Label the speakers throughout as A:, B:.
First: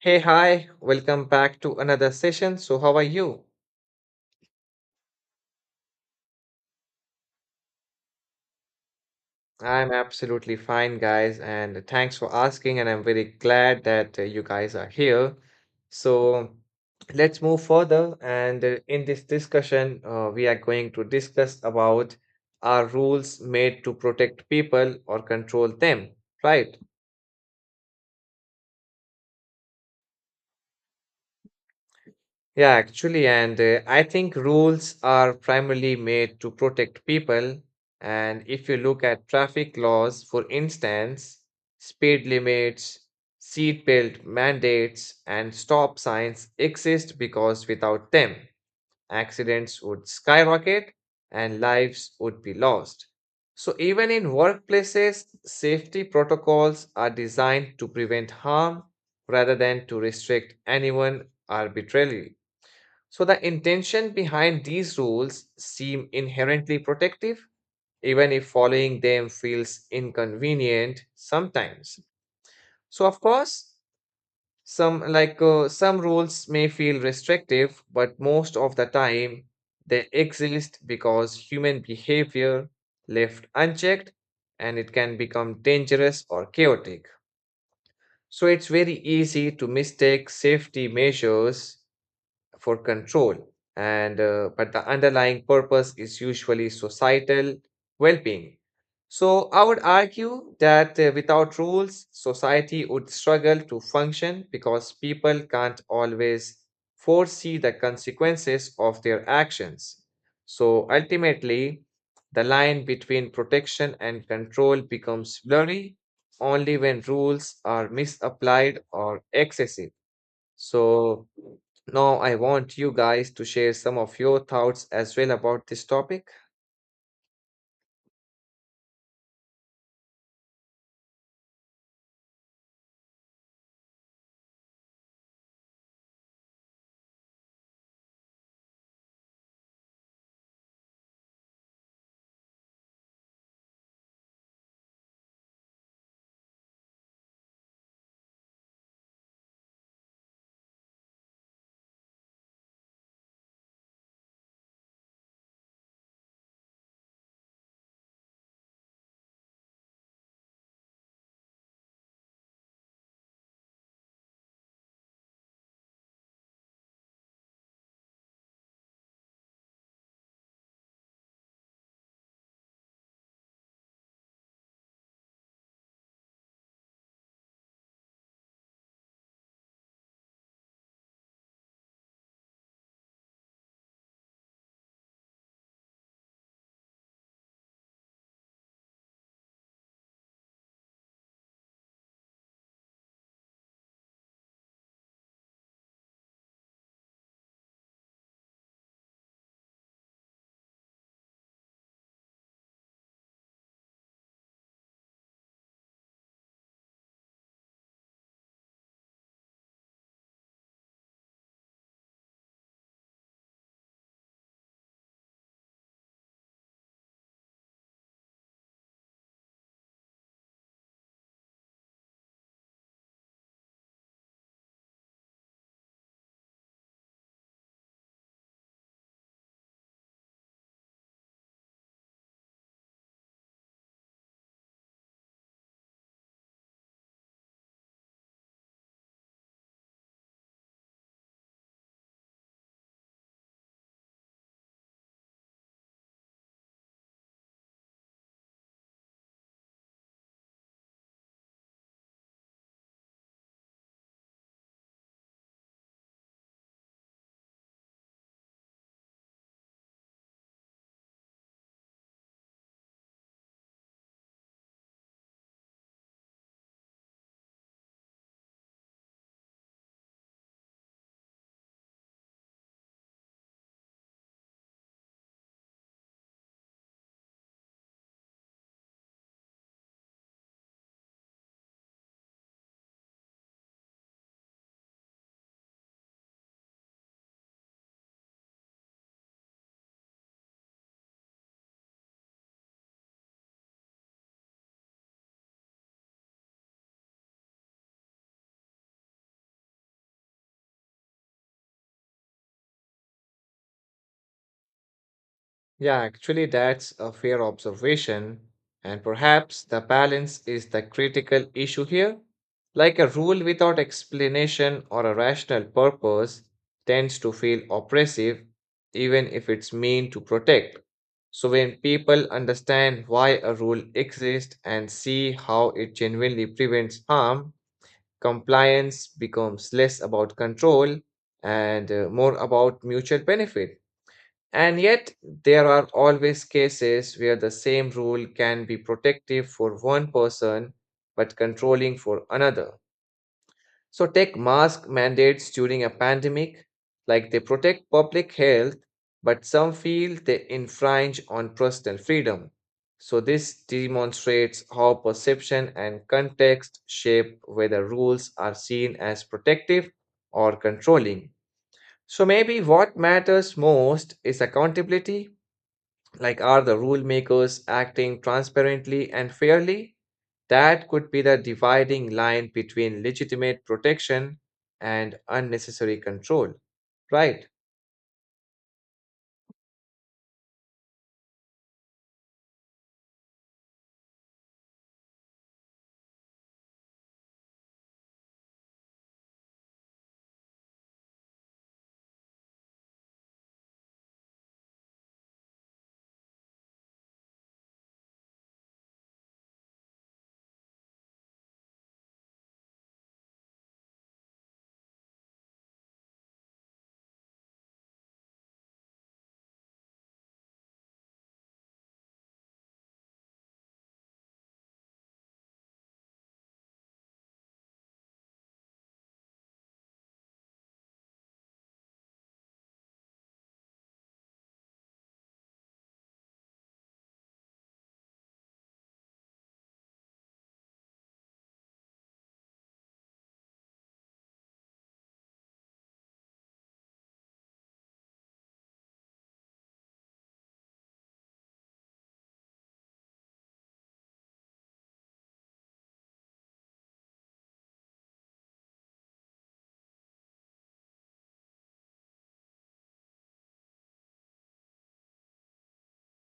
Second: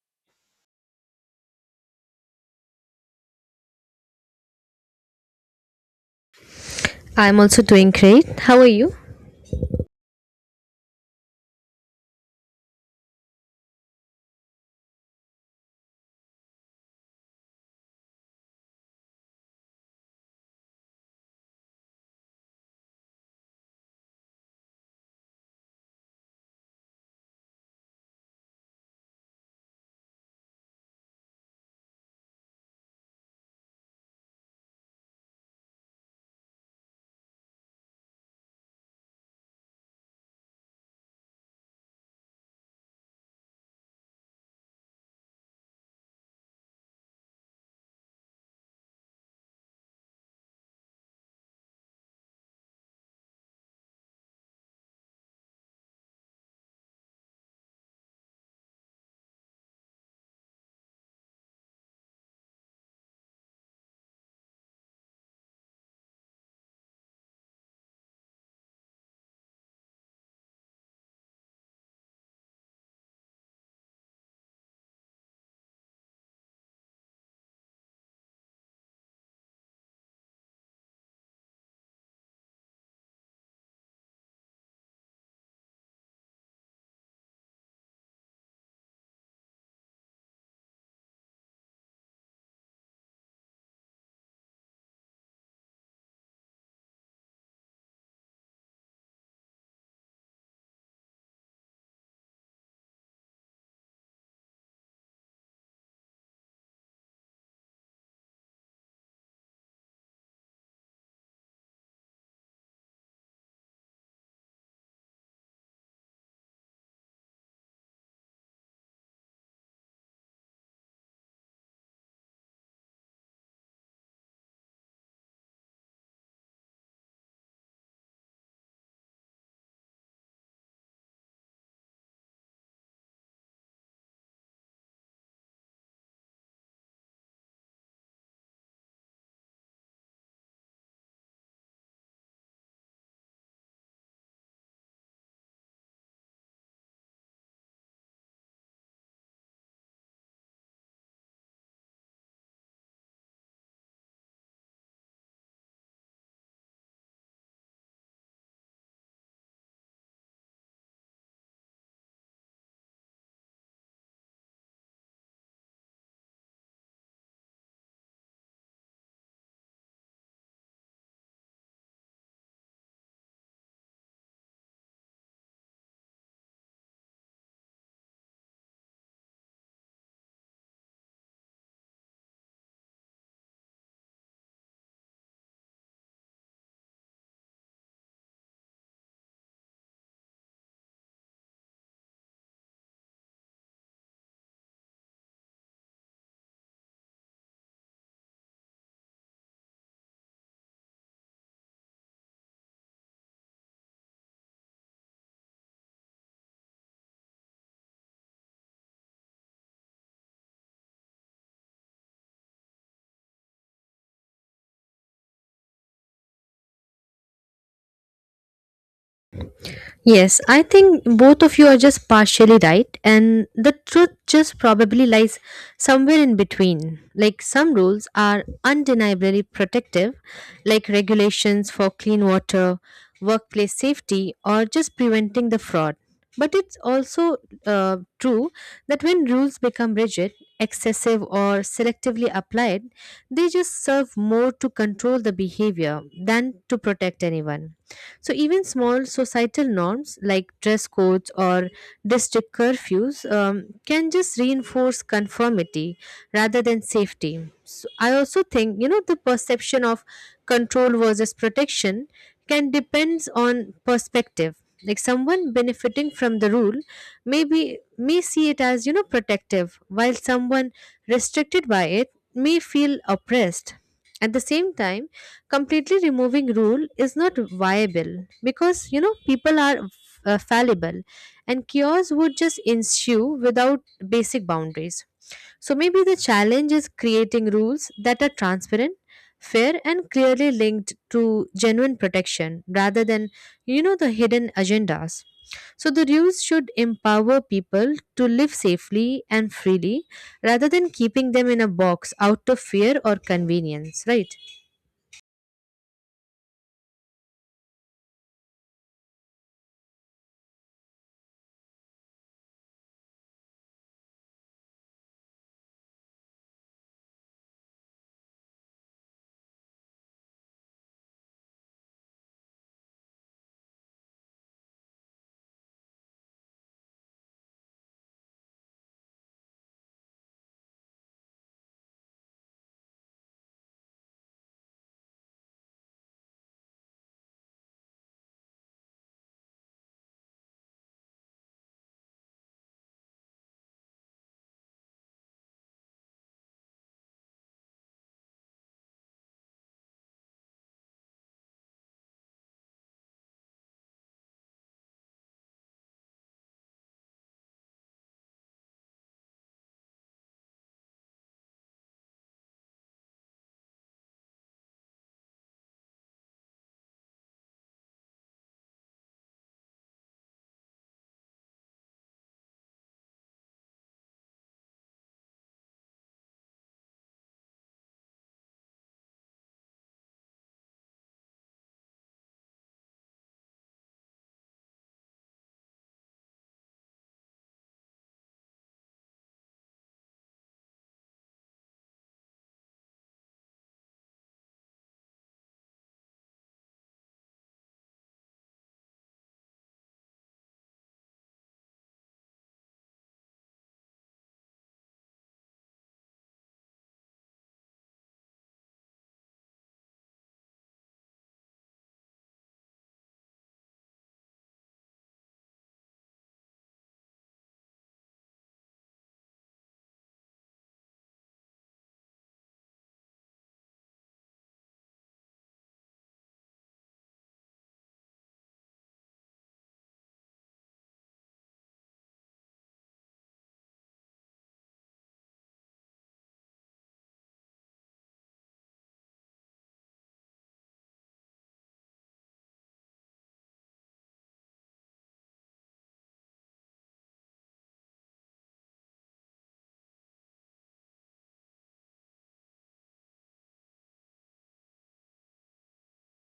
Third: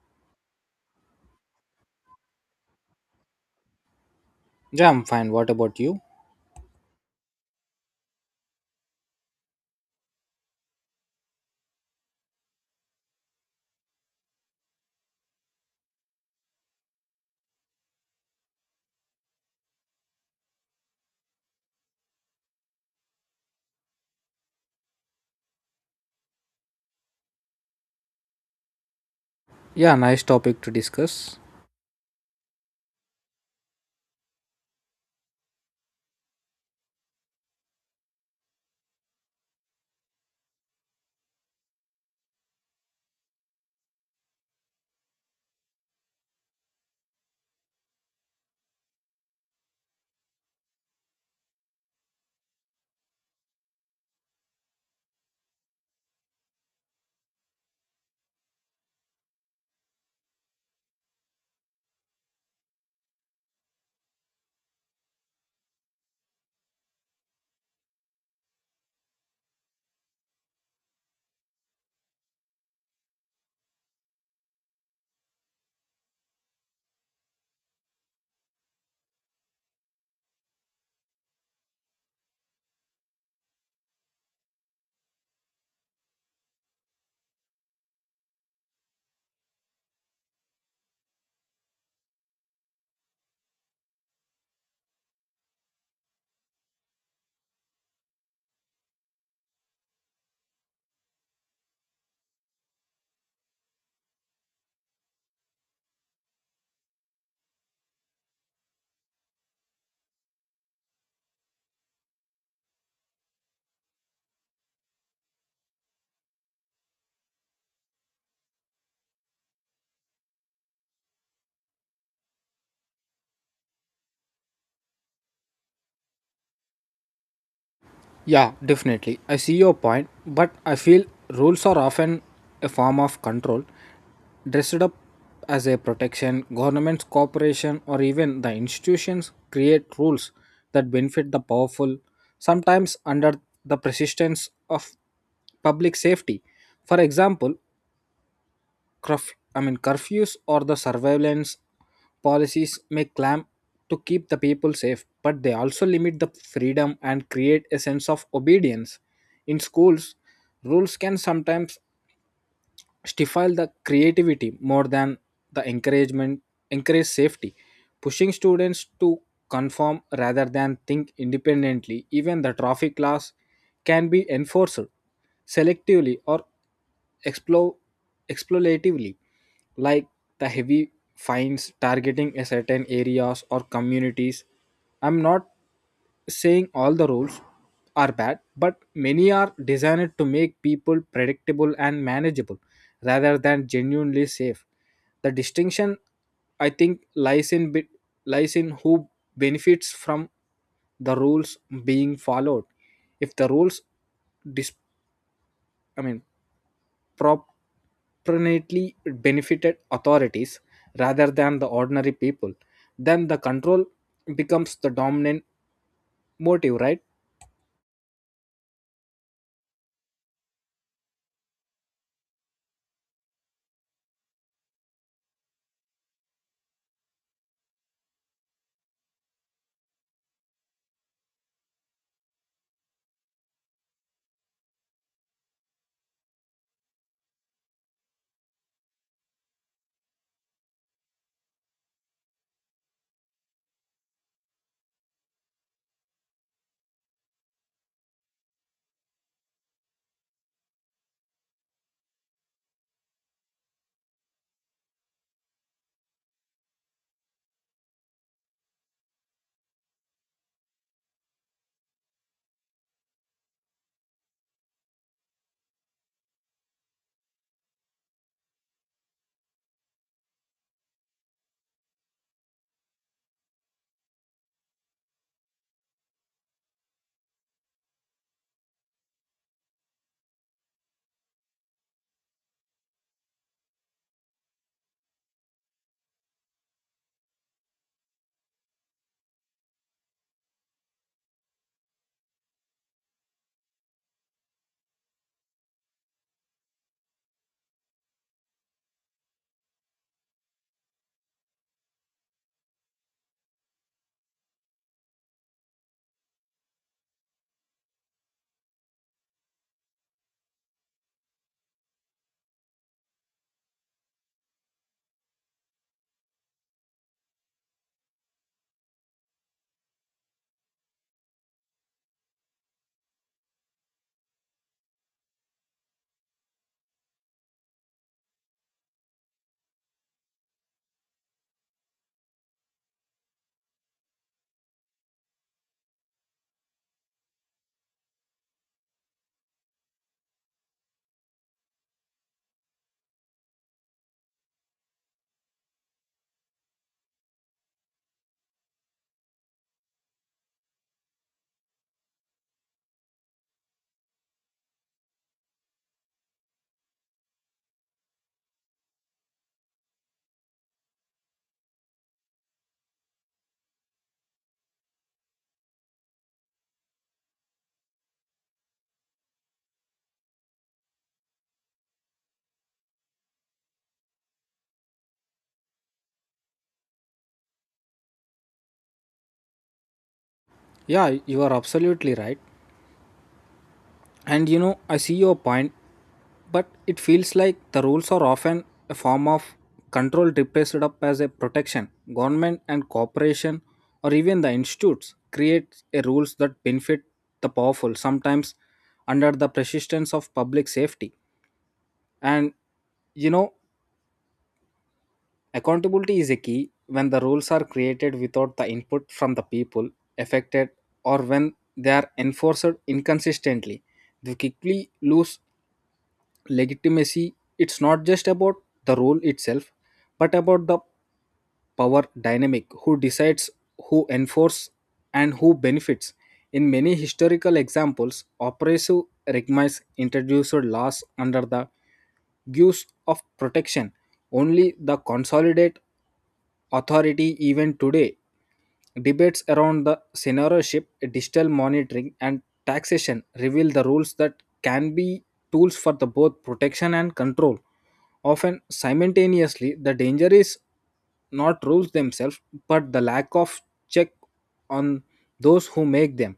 A: Hey, hi, welcome back to another session. So, how are you?
B: Yeah, I'm fine. What about you?
C: I'm also doing great. How are you?
A: I'm absolutely fine, guys, and thanks for asking. And I'm very glad that you guys are here. So, let's move further. And in this discussion, we are going to discuss about are rules made to protect people or control them, right?
B: Yeah, nice topic to discuss.
A: Yeah, actually, and I think rules are primarily made to protect people. And if you look at traffic laws, for instance, speed limits, seatbelt mandates, and stop signs exist because without them, accidents would skyrocket and lives would be lost. So, even in workplaces, safety protocols are designed to prevent harm rather than to restrict anyone arbitrarily. So the intention behind these rules seem inherently protective, even if following them feels inconvenient sometimes. So of course, some rules may feel restrictive, but most of the time they exist because human behavior left unchecked and it can become dangerous or chaotic. So it's very easy to mistake safety measures for control and but the underlying purpose is usually societal well-being. So I would argue that without rules society would struggle to function because people can't always foresee the consequences of their actions. So ultimately the line between protection and control becomes blurry only when rules are misapplied or excessive. So now I want you guys to share some of your thoughts as well about this topic.
B: Yeah, definitely. I see your point, but I feel rules are often a form of control, dressed up as a protection. Governments, corporation, or even the institutions create rules that benefit the powerful, sometimes under the persistence of public safety. For example, curfews or the surveillance policies may clamp to keep the people safe, but they also limit the freedom and create a sense of obedience. In schools, rules can sometimes stifle the creativity more than the encouragement encourage safety, pushing students to conform rather than think independently. Even the traffic laws can be enforced selectively or explo- exploitatively, like the heavy fines targeting a certain areas or communities. I'm not saying all the rules are bad, but many are designed to make people predictable and manageable rather than genuinely safe. The distinction, I think, lies in who benefits from the rules being followed. If the rules, dis, I mean, proportionately benefited authorities rather than the ordinary people, then the control becomes the dominant motive, right?
C: Yes, I think both of you are just partially right, and the truth just probably lies somewhere in between. Like some rules are undeniably protective, like regulations for clean water, workplace safety, or just preventing the fraud. But it's also true that when rules become rigid, excessive, or selectively applied, they just serve more to control the behavior than to protect anyone. So even small societal norms like dress codes or district curfews can just reinforce conformity rather than safety. So I also think, you know, the perception of control versus protection can depends on perspective. Like someone benefiting from the rule maybe may see it as, you know, protective, while someone restricted by it may feel oppressed. At the same time, completely removing rule is not viable because, you know, people are fallible and chaos would just ensue without basic boundaries. So maybe the challenge is creating rules that are transparent, fair, and clearly linked to genuine protection rather than the hidden agendas. So the rules should empower people to live safely and freely rather than keeping them in a box out of fear or convenience, right?
A: Yeah, actually, that's a fair observation. And perhaps the balance is the critical issue here. Like a rule without explanation or a rational purpose tends to feel oppressive, even if it's meant to protect. So, when people understand why a rule exists and see how it genuinely prevents harm, compliance becomes less about control and more about mutual benefit. And yet, there are always cases where the same rule can be protective for one person but controlling for another. So take mask mandates during a pandemic, like they protect public health, but some feel they infringe on personal freedom. So this demonstrates how perception and context shape whether rules are seen as protective or controlling. So maybe what matters most is accountability, like, are the rule makers acting transparently and fairly? That could be the dividing line between legitimate protection and unnecessary control, right?
B: Yeah, you are absolutely right. And you know, I see your point, but it feels like the rules are often a form of control dressed up as a protection. Government and corporation or even the institutes create a rules that benefit the powerful, sometimes under the persistence of public safety. And you know, accountability is a key when the rules are created without the input from the people affected or when they are enforced inconsistently. They quickly lose legitimacy. It's not just about the rule itself, but about the power dynamic, who decides, who enforces, and who benefits. In many historical examples, oppressive regimes introduced laws under the gives of protection only the consolidate authority. Even today, debates around the censorship, digital monitoring, and taxation reveal the rules that can be tools for the both protection and control. Often simultaneously, the danger is not rules themselves, but the lack of check on those who make them.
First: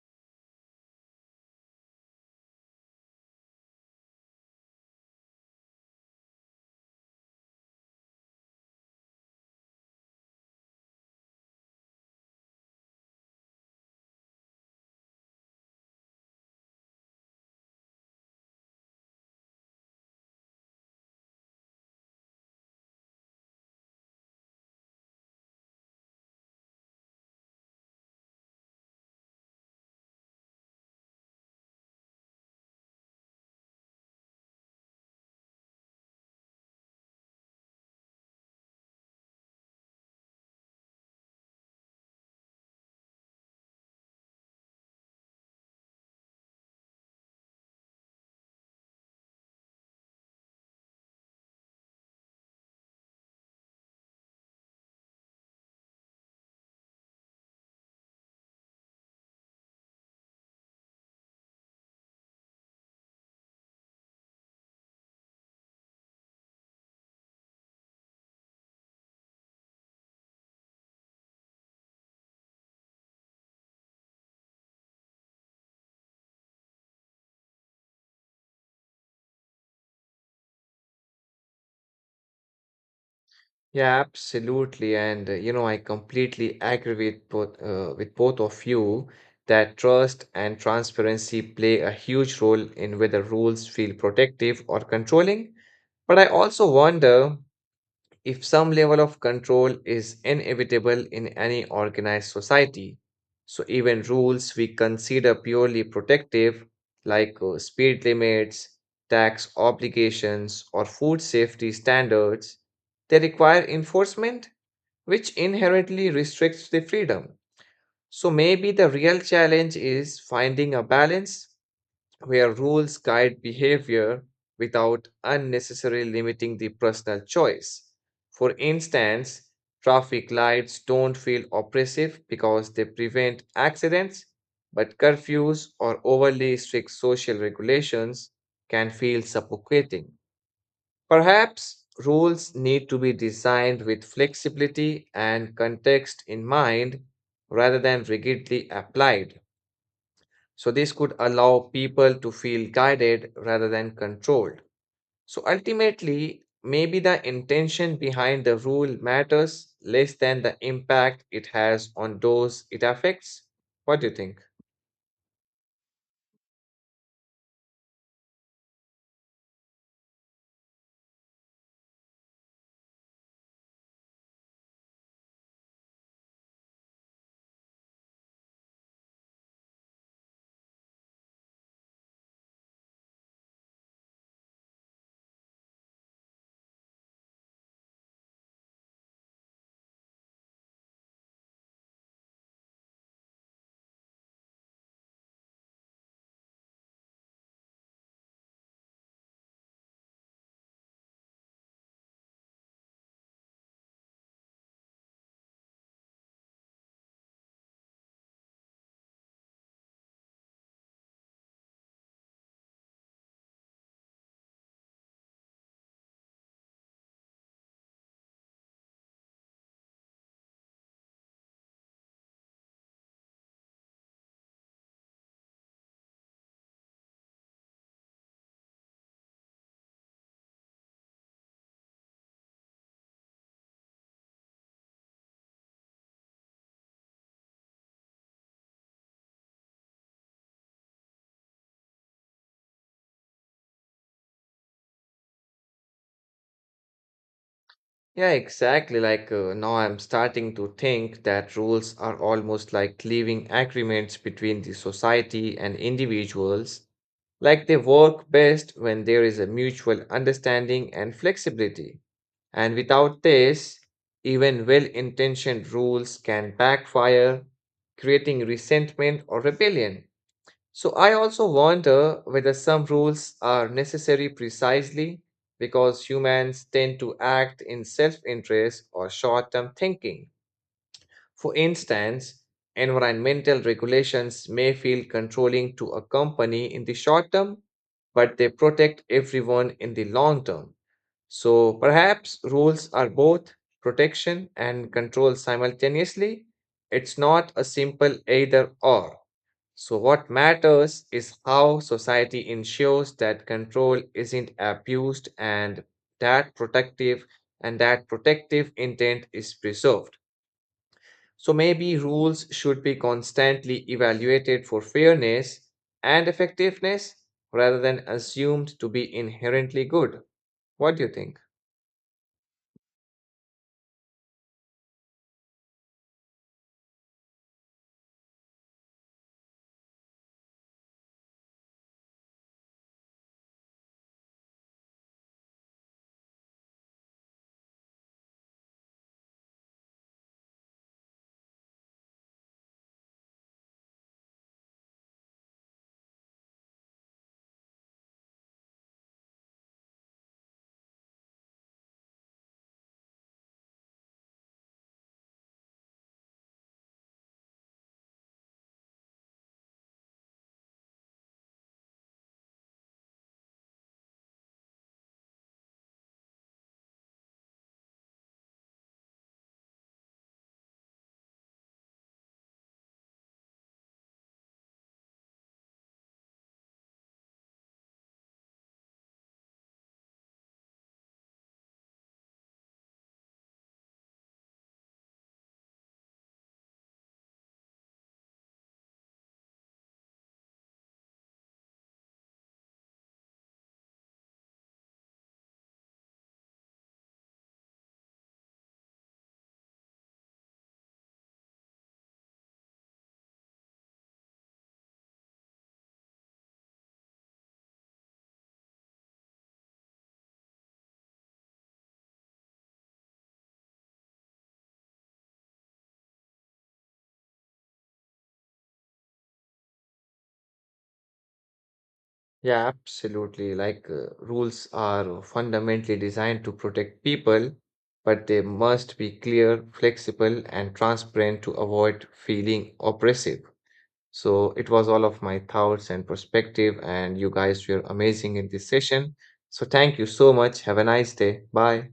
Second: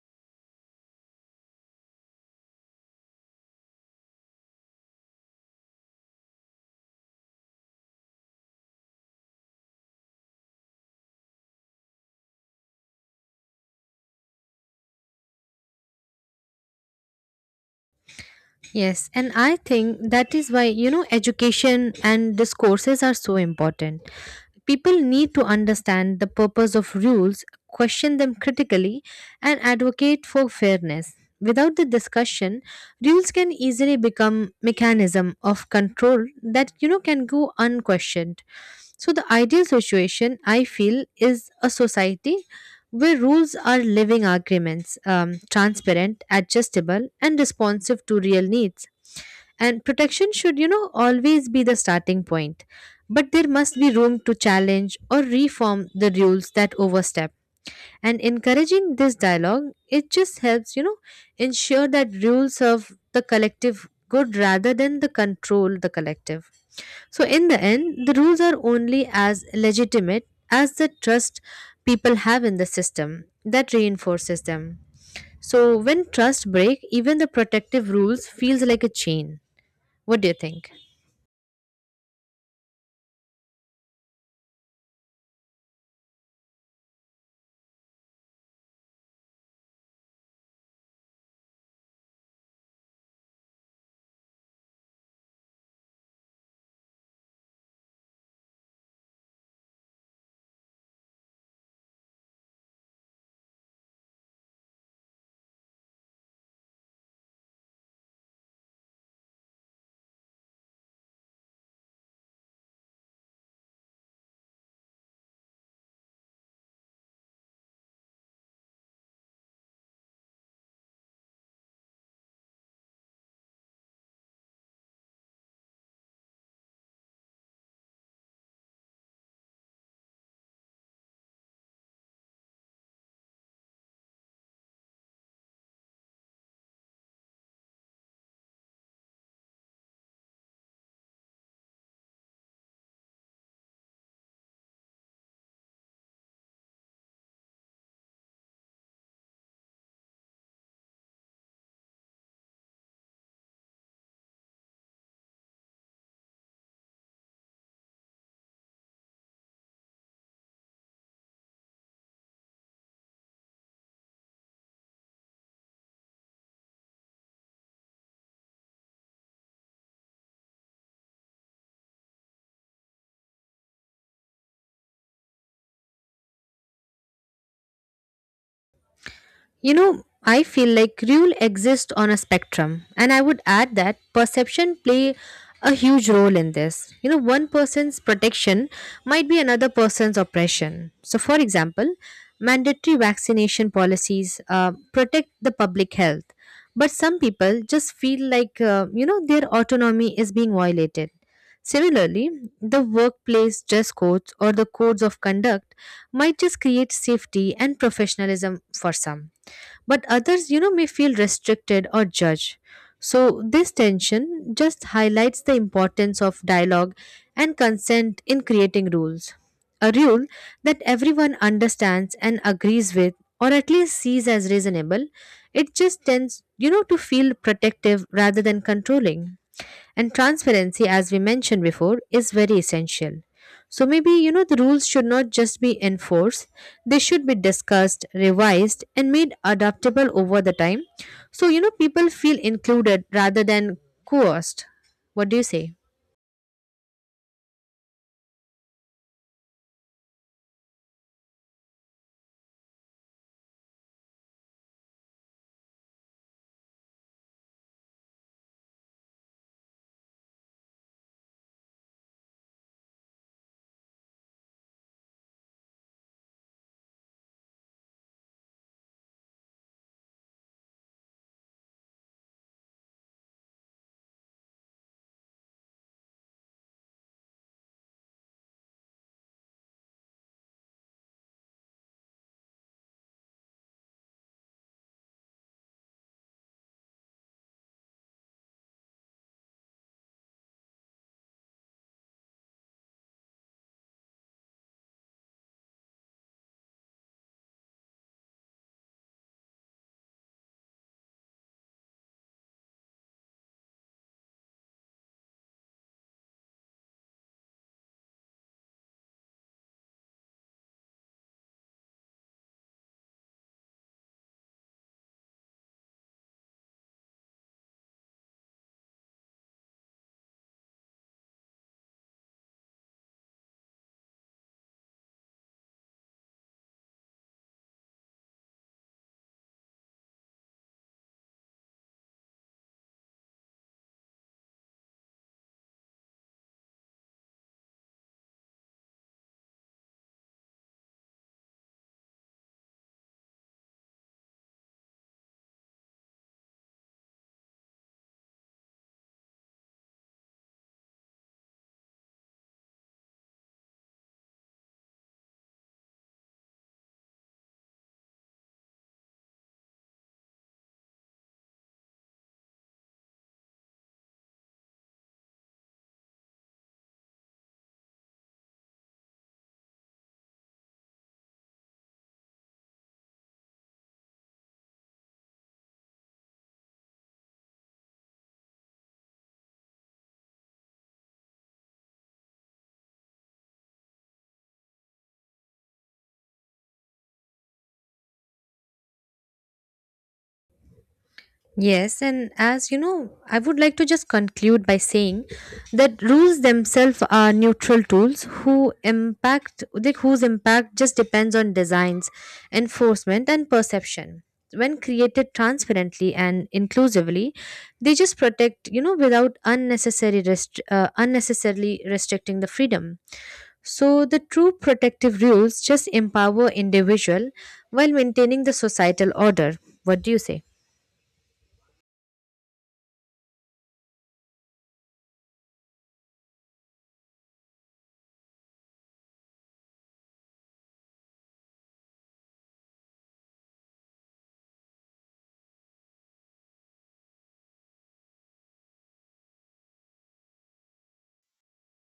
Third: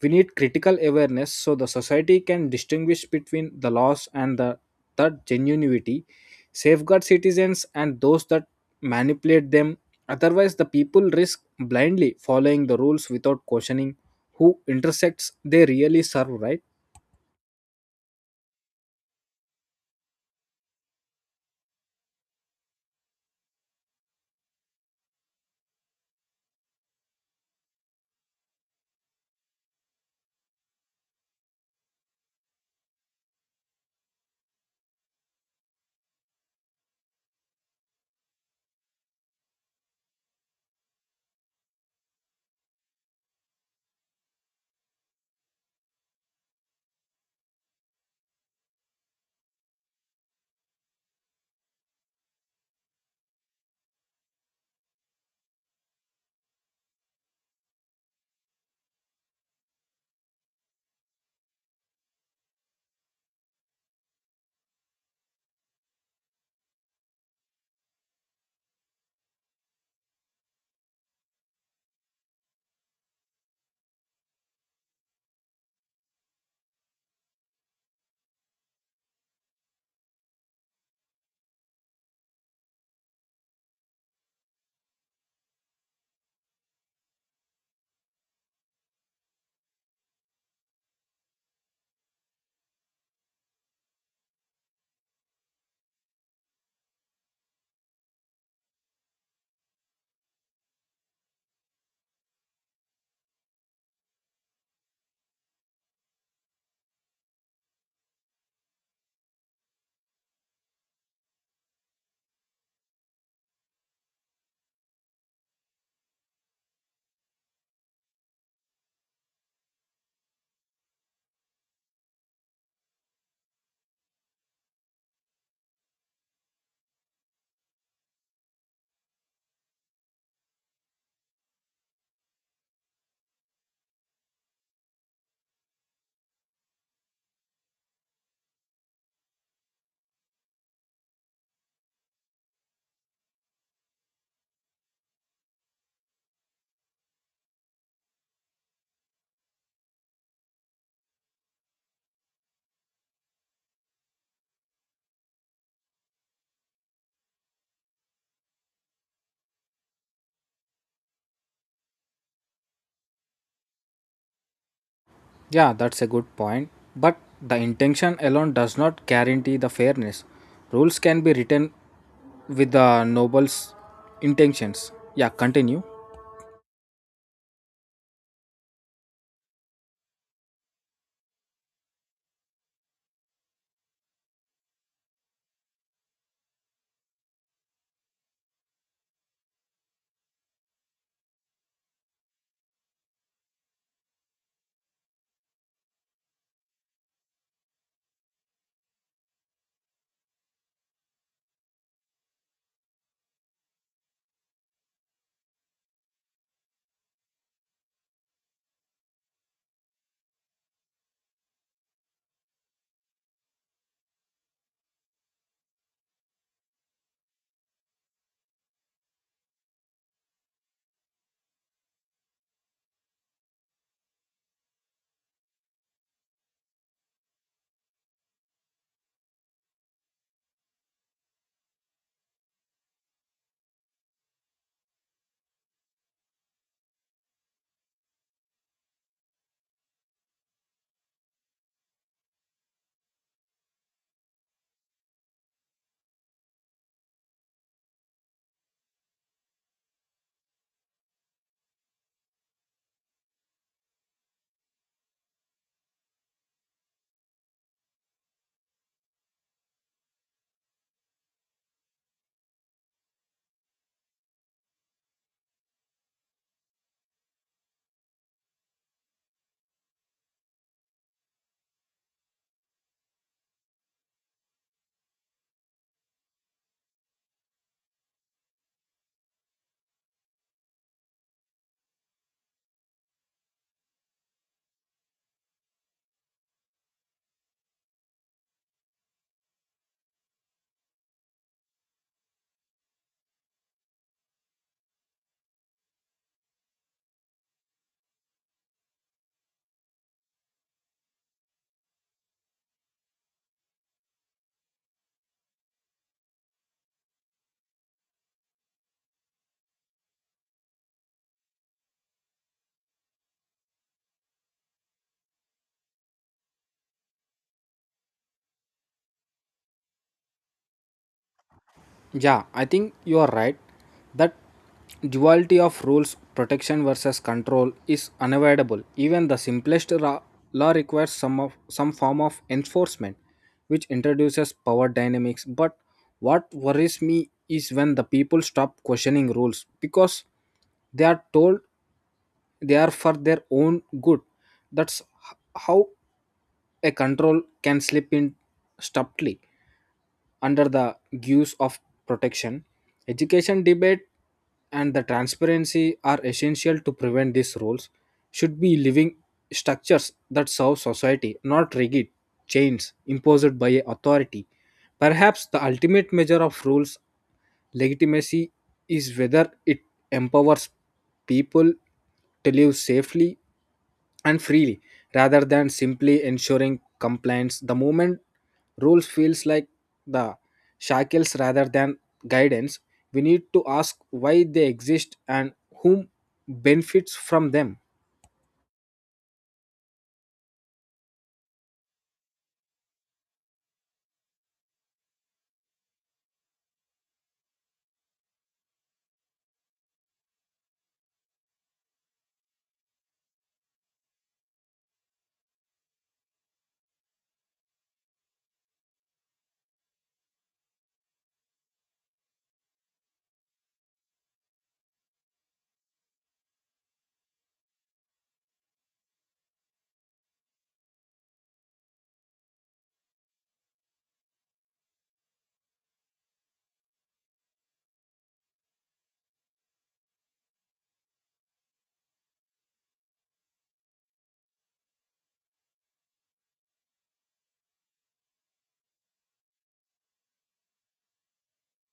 B: We need critical awareness so the society can distinguish between the laws and the that genuinity, safeguard citizens and those that manipulate them. Otherwise, the people risk blindly following the rules without questioning who intersects they really serve, right?
C: Yes, and I think that is why, you know, education and discourses are so important. People need to understand the purpose of rules, question them critically, and advocate for fairness. Without the discussion, rules can easily become mechanism of control that, you know, can go unquestioned. So the ideal situation I feel is a society where rules are living arguments, transparent, adjustable, and responsive to real needs, and protection should, you know, always be the starting point, but there must be room to challenge or reform the rules that overstep. And encouraging this dialogue, it just helps, you know, ensure that rules serve the collective good rather than the control the collective. So in the end, the rules are only as legitimate as the trust people have in the system that reinforces them. So when trust break, even the protective rules feels like a chain. What do you think?
A: Yeah, absolutely. And you know, I completely agree with both of you that trust and transparency play a huge role in whether rules feel protective or controlling. But I also wonder if some level of control is inevitable in any organized society, so even rules we consider purely protective, like speed limits, tax obligations, or food safety standards, they require enforcement, which inherently restricts the freedom. So maybe the real challenge is finding a balance where rules guide behavior without unnecessarily limiting the personal choice. For instance, traffic lights don't feel oppressive because they prevent accidents, but curfews or overly strict social regulations can feel suffocating. Perhaps rules need to be designed with flexibility and context in mind rather than rigidly applied. So, this could allow people to feel guided rather than controlled. So, ultimately, maybe the intention behind the rule matters less than the impact it has on those it affects. What do you think?
B: Yeah, that's a good point. But the intention alone does not guarantee the fairness. Rules can be written with the noble's intentions. Yeah, continue.
C: You know, I feel like rule exists on a spectrum, and I would add that perception play a huge role in this. You know, one person's protection might be another person's oppression. So, for example, mandatory vaccination policies protect the public health, but some people just feel like, you know, their autonomy is being violated. Similarly, the workplace dress codes or the codes of conduct might just create safety and professionalism for some, but others, you know, may feel restricted or judged. So this tension just highlights the importance of dialogue and consent in creating rules. A rule that everyone understands and agrees with, or at least sees as reasonable, it just tends, you know, to feel protective rather than controlling. And transparency, as we mentioned before, is very essential. So maybe, you know, the rules should not just be enforced, they should be discussed, revised, and made adaptable over the time. So, you know, people feel included rather than coerced. What do you say?
A: Yeah, exactly. Like now, I'm starting to think that rules are almost like living agreements between the society and individuals. Like they work best when there is a mutual understanding and flexibility. And without this, even well intentioned rules can backfire, creating resentment or rebellion. So, I also wonder whether some rules are necessary precisely because humans tend to act in self interest or short term thinking. For instance, environmental regulations may feel controlling to a company in the short term, but they protect everyone in the long term. So perhaps rules are both protection and control simultaneously. It's not a simple either or. So, what matters is how society ensures that control isn't abused and that protective that protective intent is preserved. So, maybe rules should be constantly evaluated for fairness and effectiveness rather than assumed to be inherently good. What do you think?
B: Yeah, I think you are right that duality of rules, protection versus control is unavoidable. Even the simplest law requires some form of enforcement, which introduces power dynamics. But what worries me is when the people stop questioning rules because they are told they are for their own good. That's how a control can slip in subtly under the guise of protection. Education, debate, and the transparency are essential to prevent these roles. Should be living structures that serve society, not rigid chains imposed by a authority. Perhaps the ultimate measure of rules legitimacy is whether it empowers people to live safely and freely rather than simply ensuring compliance. The moment rules feels like the shackles rather than guidance, we need to ask why they exist and whom benefits from them.
C: Yes, and as you know, I would like to just conclude by saying that rules themselves are neutral tools who impact, like, whose impact just depends on designs, enforcement, and perception. When created transparently and inclusively, they just protect, you know, without unnecessary unnecessarily restricting the freedom. So the true protective rules just empower individual while maintaining the societal order. What do you say?
A: Yeah, absolutely. Like rules are fundamentally designed to protect people, but they must be clear, flexible, and transparent to avoid feeling oppressive. So it was all of my thoughts and perspective, and you guys were amazing in this session. So thank you so much. Have a nice day. Bye.